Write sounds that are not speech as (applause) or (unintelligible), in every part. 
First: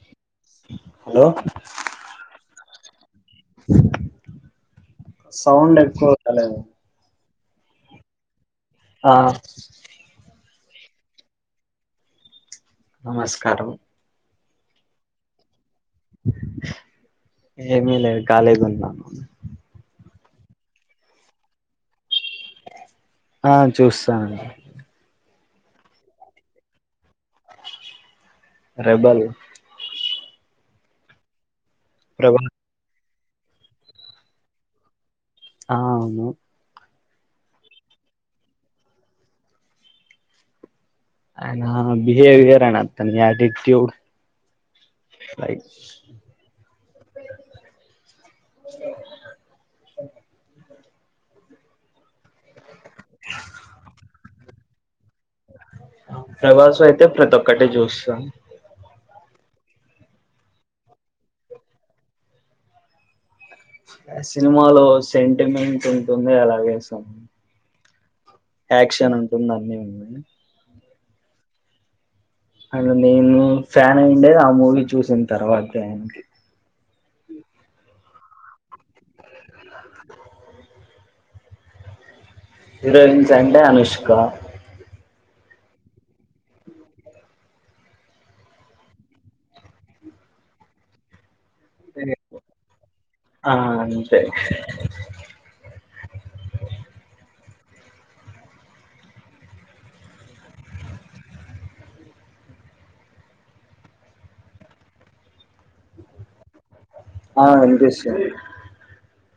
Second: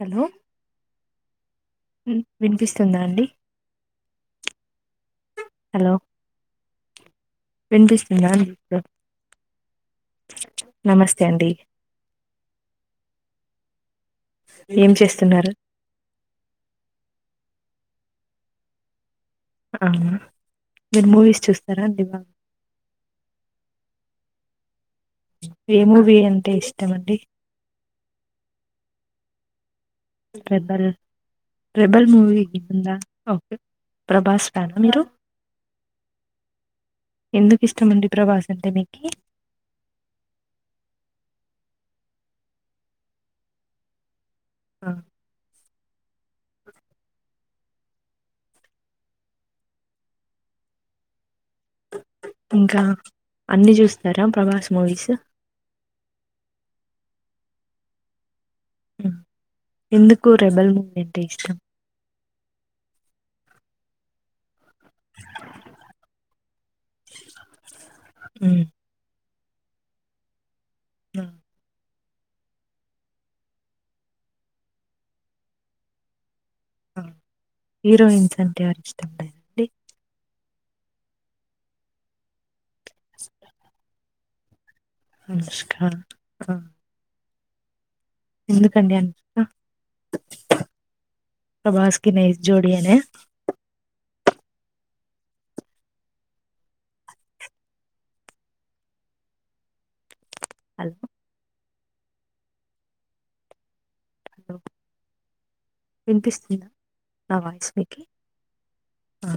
Hello hello విన్ విన్పిస్ తుంద అండి సౌండ్ హలో ఎక్కువ వత్తలేదు వినిపిస్తుందా అండి ఇప్పుడు ఆ నమస్తే అండీ నమస్కారం ఏం చేస్తున్నారు ఏమి లేదు కాలిగున్నా అవునా మీరు మూవీస్ చూస్తారా అండి బా ఆ చూస్తానండి ఏ మూవీ అంటే ఇష్టం అండి రెబల్ ట్రెబల్ రెబల్ మూవీ ప్రభల్ (inaudible) ఓకే ప్రభాస్ ఫ్యానా మీరు? ఆ అవును ఎందుక్ ఇష్టమండి ప్రభాస్ అంటే మీకీ అయినా బిహేవియర్ అతని అటిట్యూడ్ ఫైట్స్ ఇంకా అన్నీ చూస్తారా ప్రభాస్ ముూవీస్ ప్రభాస్ అయితే ప్రతి ఒక్కటి చూస్తాను ఎందుకు రెబల్ మూవీ అంటే ఇష్టం. సినిమాలో సెంటిమెంట్ ఉంటుంది. అలాగే సమ్ ఉమ్, యాక్షను అన్నీ ఉన్నాయి. ఆ నేను ఫ్యాన్ అయిందే ఆ మూవీ చూసిన తర్వాతే ఆయనికి హీరోయిన్స్ అంటే ఎవరి ఇష్టం ఉందండి హీరోయిన్స్ అంటే అనుష్క అనుష్క ఆ ఎందుకండి అనుష్క ప్రభాస్కి నైస్ జోడీ అనా తే హలో హలో వినిపిస్తుంద ఆ వినిపిస్తుంది ఆ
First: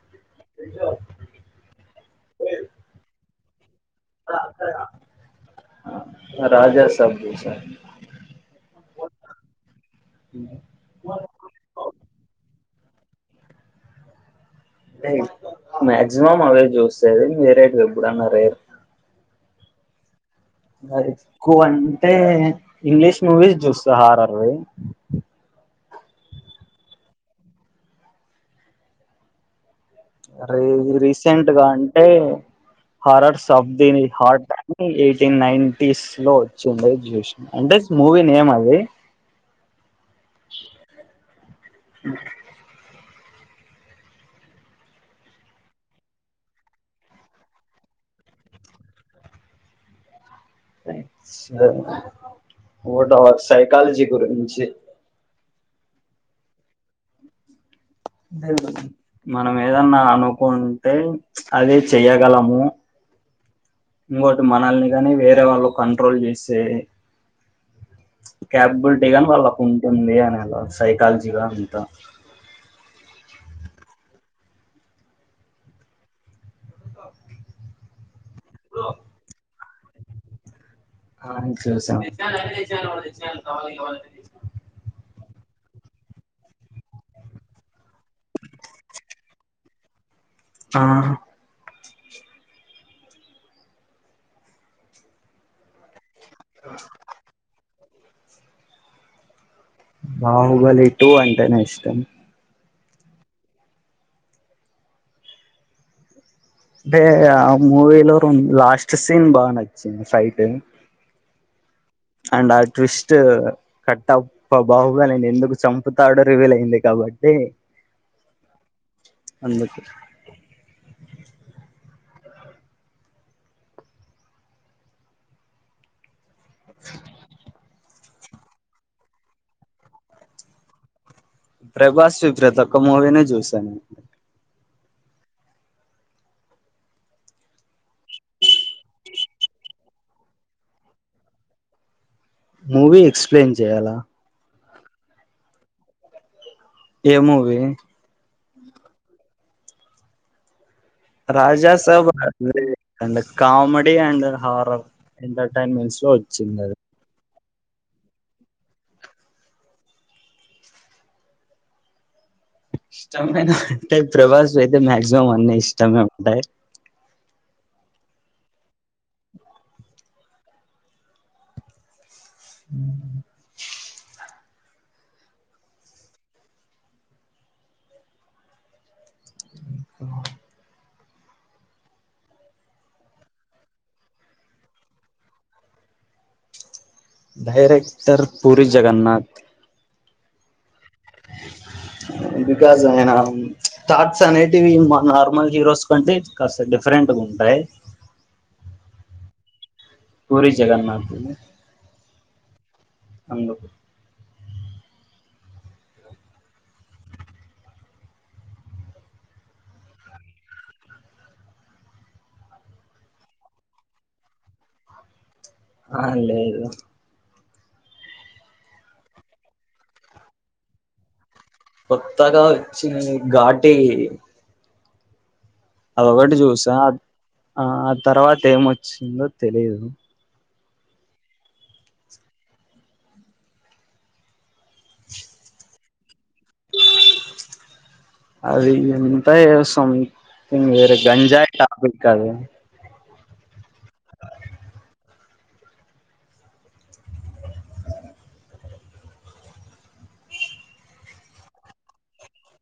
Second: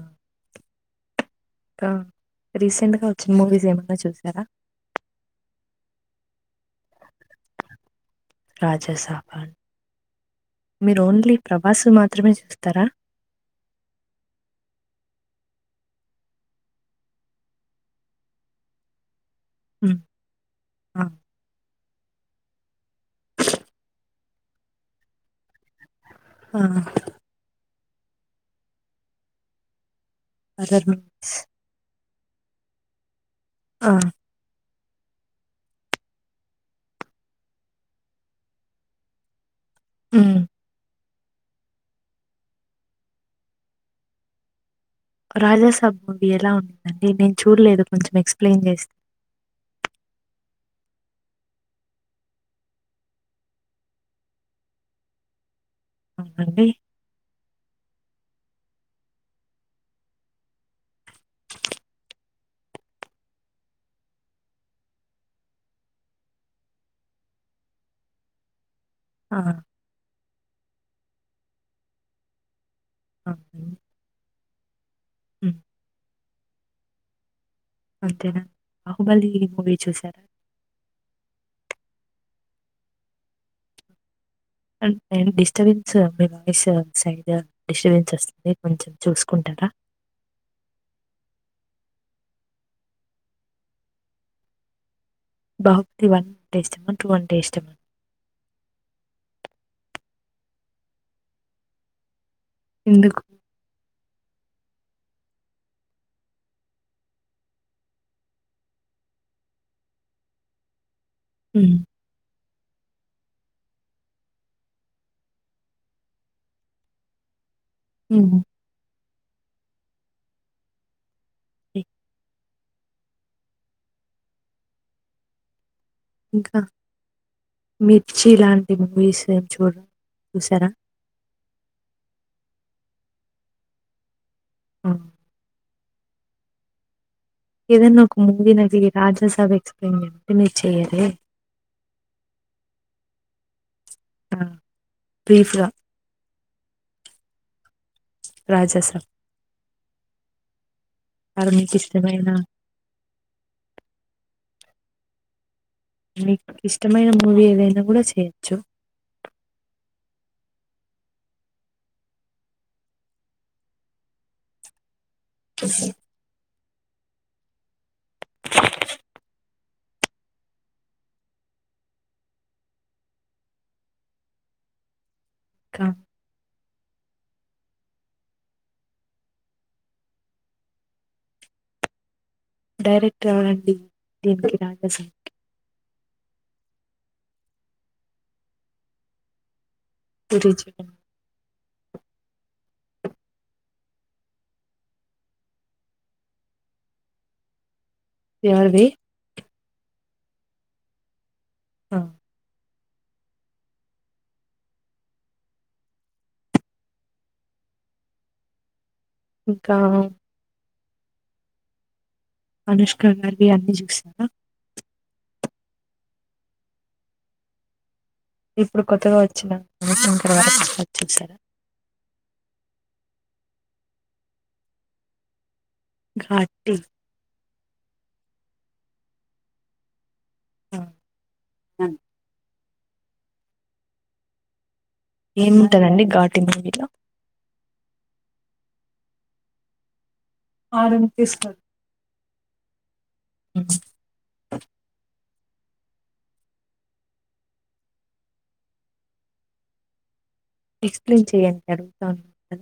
తేజ ఆ రీసెంట్ గా వచ్చిన మూవీస్ ఏమన్నా మూవీస్ ఏమైనా చూసారా రాజా సాబ్ చూసా రాజాసాబా ఆ మీరు ఓన్లీ ప్రభాస్ వి మాత్రమే చూస్త త్తర అంటే మాక్సిమం అవే చూసేది వేరేటివి ఎప్పుడన్న రేర్ హ్మ్ మరి కోన్ అంటే ఇంగ్లీష్ మూవీస్ చూస్తా హారరు ఆహా రీ అదర్ మీ రీసెంట్గా అ టే హారర్స్ ఆ సబ్దిని హార్ట్ ఫ్యాన్ ఎయిటీన్ నైన్టీస్ లో వచ్చిండెద్ జూష్నా, అంటే మూవీ నేమ్ అది హ్మ్ రాజసాబ్ మూవీ ఎలా ఉందండి? నేన్ చూడలేదు కొంచెం ఎక్సప్లయిన్ చేస్ సైన్స్ మోర్ ఓవర్ సైకాలజీ గురించి. అవునండి మనం ఏదన్నా అనుకుంటే అది చెయ్యగలము, ఇంగోటి మనల్ని గనీ వేరే వాళ్ళు కంట్రోల్ జేస్తే కాప్బుల్ట్ దేగానీ ఆ వాళ్ళకు ఉంటుంది అని సైకాలజీగా అంత అవునా హ్మ్ అంతేనా, బాహుబలి మూవీ చూసారా ఆ చూసాము అంటే అండి. డిస్టబెన్స్ మీ వాయిస్ సైడ్ డిస్టబెన్స్ వస్తుంది, కొంచెం చూసుకుంటారా ఆ బహ్ లి వన్ అంటే ఇష్టమా, టూ అంటే ఇష్టమా? బాహుబలి టూ అంటేనే ఇష్టం. ఎందుకు టే ఆ మూవీలో లాస్ట్ సీన్ బాగ నచ్చింది ఫైటు. హ్మ్ అండ్ ఆ ట్విస్ట్, కట్టప్ప బాహుబలి నీ ఎందుకు చంపుతాడో రివీల్ అయింది కాబట్టి. ఉమ్ అందుకు ఇ ఇంకా మిర్చి లాంటి మూవీస్ ఏం చూడరా? చూసారా ప్రభాస్ వి ప్రతొక్క మూవినీ చూశా నేను. ఉమ్ ఏదన్నా ఒక మూవీ, నకీ రాజసాబ్ ఎక్స్ప్లెయిన్ చేయమంటే మీర్ చెయ్యరే? మూవీ ఎక్స్ప్లెయిన్ చేయాలా? బ్రీఫ్ గా ఏ మూవి రాజాసాబ్ ఆర్ రాజా సాబ్ మీకిష్టమైన అది (inaudible) అండ్ కామెడి అండ్ హ ఆహ్ ఉంటాయ్ మీకు ఇష్టమైన మూవీ ఏదైన్ నువ్వు కూడా చేయొచ్చు. ఇష్టమైనవంటే ప్రభాస్వి అయితే మాక్సిమం మం అన్ని ఇష్టమే ఉంటాయ్. ఉమ్ కా డైరెక్టర్ ఎవరండి దీన్ని కి రాజా సాబ్ డైరెక్టర్ పూరి జగన్నాథ్ పూరి జగన్ బికాజ్ ఆయన థాట్స్ అనేటివి మా నార్మల్ హీరోస్ కంటే కాస్త డిఫరెంట్గా ఉంటాయి ఎవరిది పూరి జగన్నాథ్ ది ఆ! అందుకు ఇంకా అనుష్క గారివి అన్ని చూస్తారా ఆ లేదు ఇప్పుడు కొత్తగా వచ్చిన మన శంకర వరప్రసాద్ చూశారా కొత్తగా వచ్చింది ఘాటి అదొకటి ఘాటి చూసా ఆ తర్వాత ఏమొచ్చిందో తెలిదు ఆ హ్మ్ ఏం అండి ఘట్ (unintelligible) అది ఎంత వేస్సం హ్మ్ వేరే గంజాయి టాపిక్ అది హ్మ్ ఎక్స్ప్లెయిన్ చెయ్యడి అడుగుతా ఉన్నా కాద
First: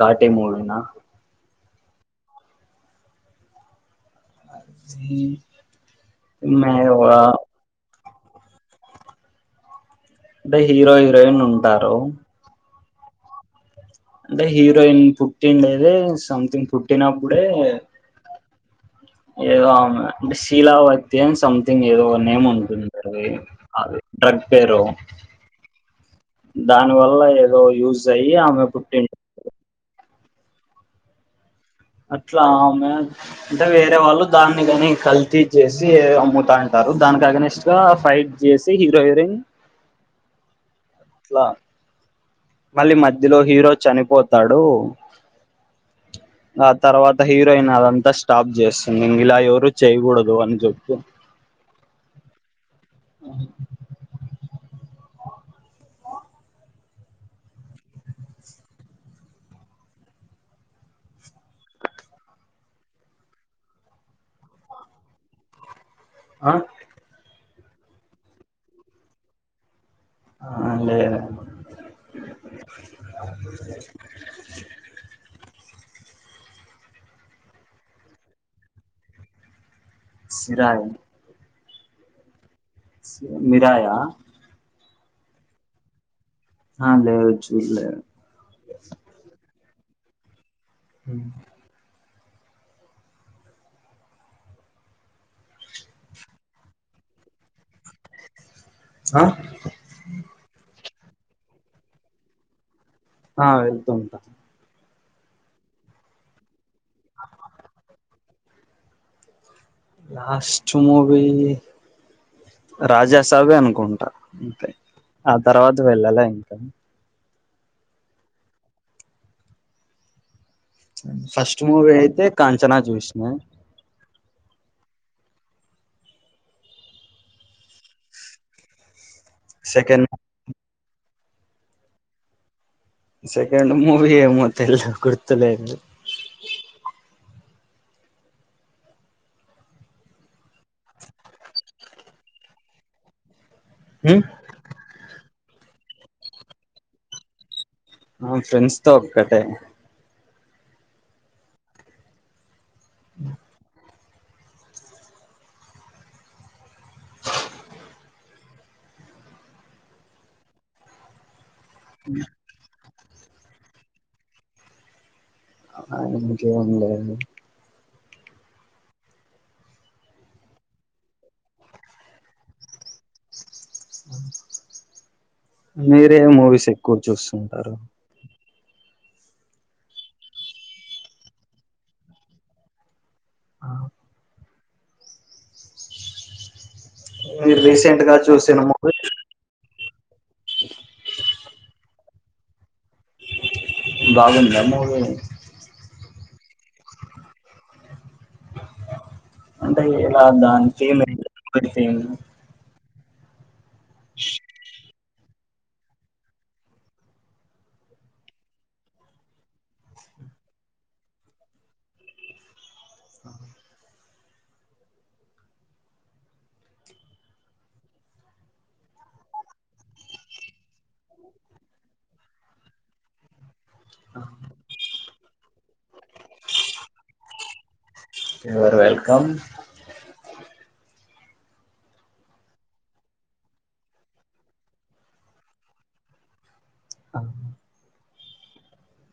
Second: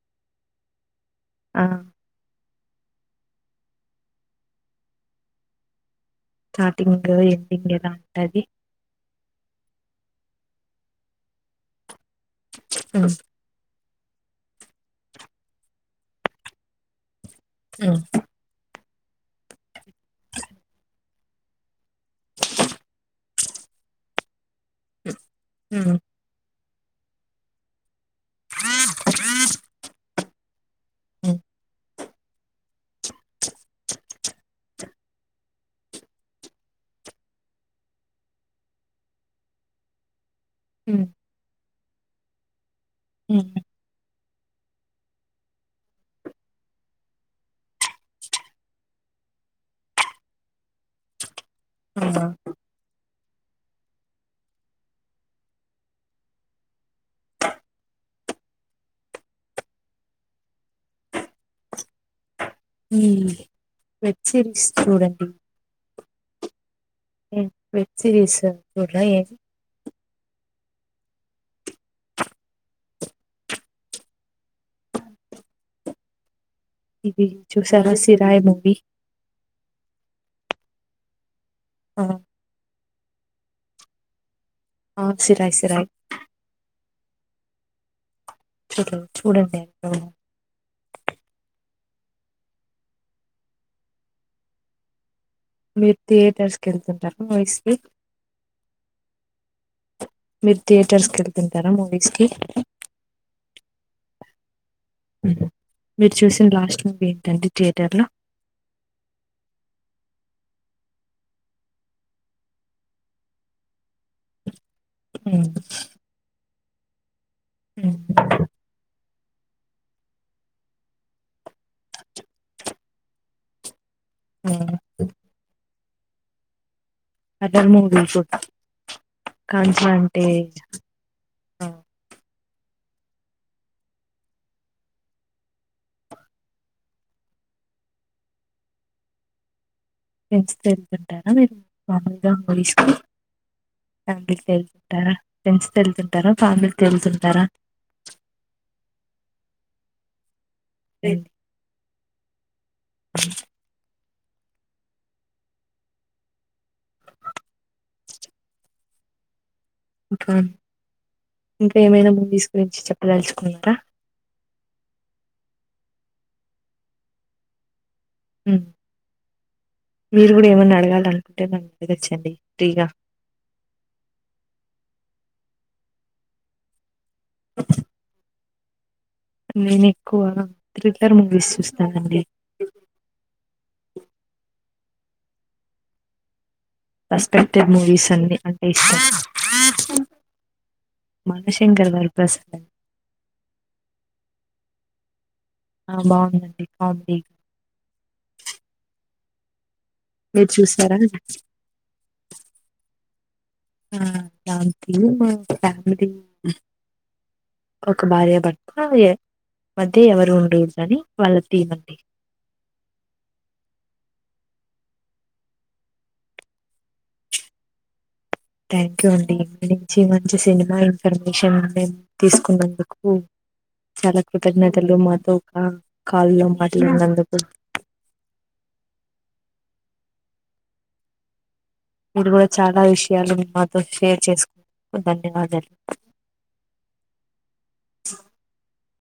ఘాటి మూడునా ఆ మ్ స్టార్టింగ్ ఎడింగ్ యేన టది బై హీరో హీరోయిన్ ఉంటారు హ్మ్ అంటే హీరోయిన్ పుట్టిన్ దైతే సంథింగ్ పుట్టిన ఇప్పుడే ఉమ్, ఎదో ఆమె అంటే శీలవతి జేమ్స్ అన్ ఏదో ఒక నేమ్ ఉంటుం (unintelligible) అదే డ్రగ్ పేరు హ దాని వల్ల ఏదో యూజ స ఆమె పుటి అ అట్లా అమె అంటే వేరే వాళ్ళు దాన్ని కాని కల్తీ చేసి అమ్ముతా అంటారు దానికి అగైనెస్ట్‌గా ఫైట్ చేసి హీరో హీరోయిన్ ఉమ్, అట్లా మళ్ళీ మధ్యలో ఉమ్, హీరో చనిపో తాడు ఆ తర్వాత హీరోయిన్ అదంతా స్టాప్ చేస్తుంది ఇంక ఇలా ఎవరు చేయకూడదు అని చెప్పి ఆ ఆ ఈ వెబ్ సిరీస్ చూడండి ఆ ఏ వెబ్ సీరీస్ అ చూడరా ఏమి అ అ లేద ఇది చూసారా సిరాయి మూవీ సిరాయి ఆ సె మిరాయి ఆ సిరాయి సిరాయి ఆ దేవరా చూడలే చూడ చూడండి అ హమ్ మీరు థియేటర్స్ కి వెళ్తుంటారా మూవీస్కీ ఆ మెర్ తే టర్స్కి వెళ్తుంటారా మూవీస్ కి ఆ వెళ్తుంటా ఉహు మీరు చూసిన లాస్ట్ ఉందేంటండి థయేటర్ లో లాస్ట్ మూవీ రాజసాబే అనుకుంటా అంతే ఆ తర్వాత వెళ్ళలే ఇంకా ఉమ్ అ ఫస్ట్ మూవీ అయితే కంచనా చుష్ణయ ఆ అదర్ మూవీ చూడ కాంచనా సెకండ్ అంటే ఆ సెకండ్ మూవీ ఏమో తేలేదు గుర్తులేదు ఫ్రెండ్స్ తో వెళ్తుంటారా మీరు మామలుగా మయిస్ ఉమ్ అభితేల్తర ఫ్రెండ్స్ తో వెళ్తుంటారా ఫ్యామిలీ తో వెళ్తుంటారా ఆ ఫ్రెండ్స్ తో ఒక్కటే ఏంటి ఆ ఇంకా ఏమైనా ముంద్ తీసు గురించి చెప్ దలుచుకుంటా (unintelligible) ఉమ్ మీరు కూడా ఏమన్నా అడగాల అనుకుంటే నను అడగచ్చండి ఫ్రీగా మీరే మూవిస్ ఎక్కువ చూస్తుంటారు నేను ఎక్కువ థ్రిల్లర్ మూవీస్ చూస్తానండి ఆ మీరు సస్పెక్టెడ్ రీసెంట్ మూవీస్ గా అన్ని చూసిన అంటే మూవీ ఇష్టం మానశంకర వర ప్రసాద్ బాగుంద మూవీ ఆ బాగుందండి కామెడీ అంటే ఎలా మీరు దానికి చూసారా (inaudible) ఆ థ్యాంక్యూ మ ఫ్యామిలీ ఒక భార్య భర్త ఏ మధ్య ఎవరు ఉండకూ డదని వాళ్ళ తీమ్ అండి ఆ థ్యాంక్ యూ అండి ఇ నుంచి మంచి సినిమాలు పర్మిషన్ ఉండే తీస్ కుఉన్నందుకు చాలా కృతజ్ఞతలు మ ఓఆ కాలులో మాట్లా న్నందుకు యువర్ వెల్కమ్ మీరు కూడా చాలా విషయాలు మాతో షేర్ చేసుకు (inaudible) ధన్యవాదాలు ఆ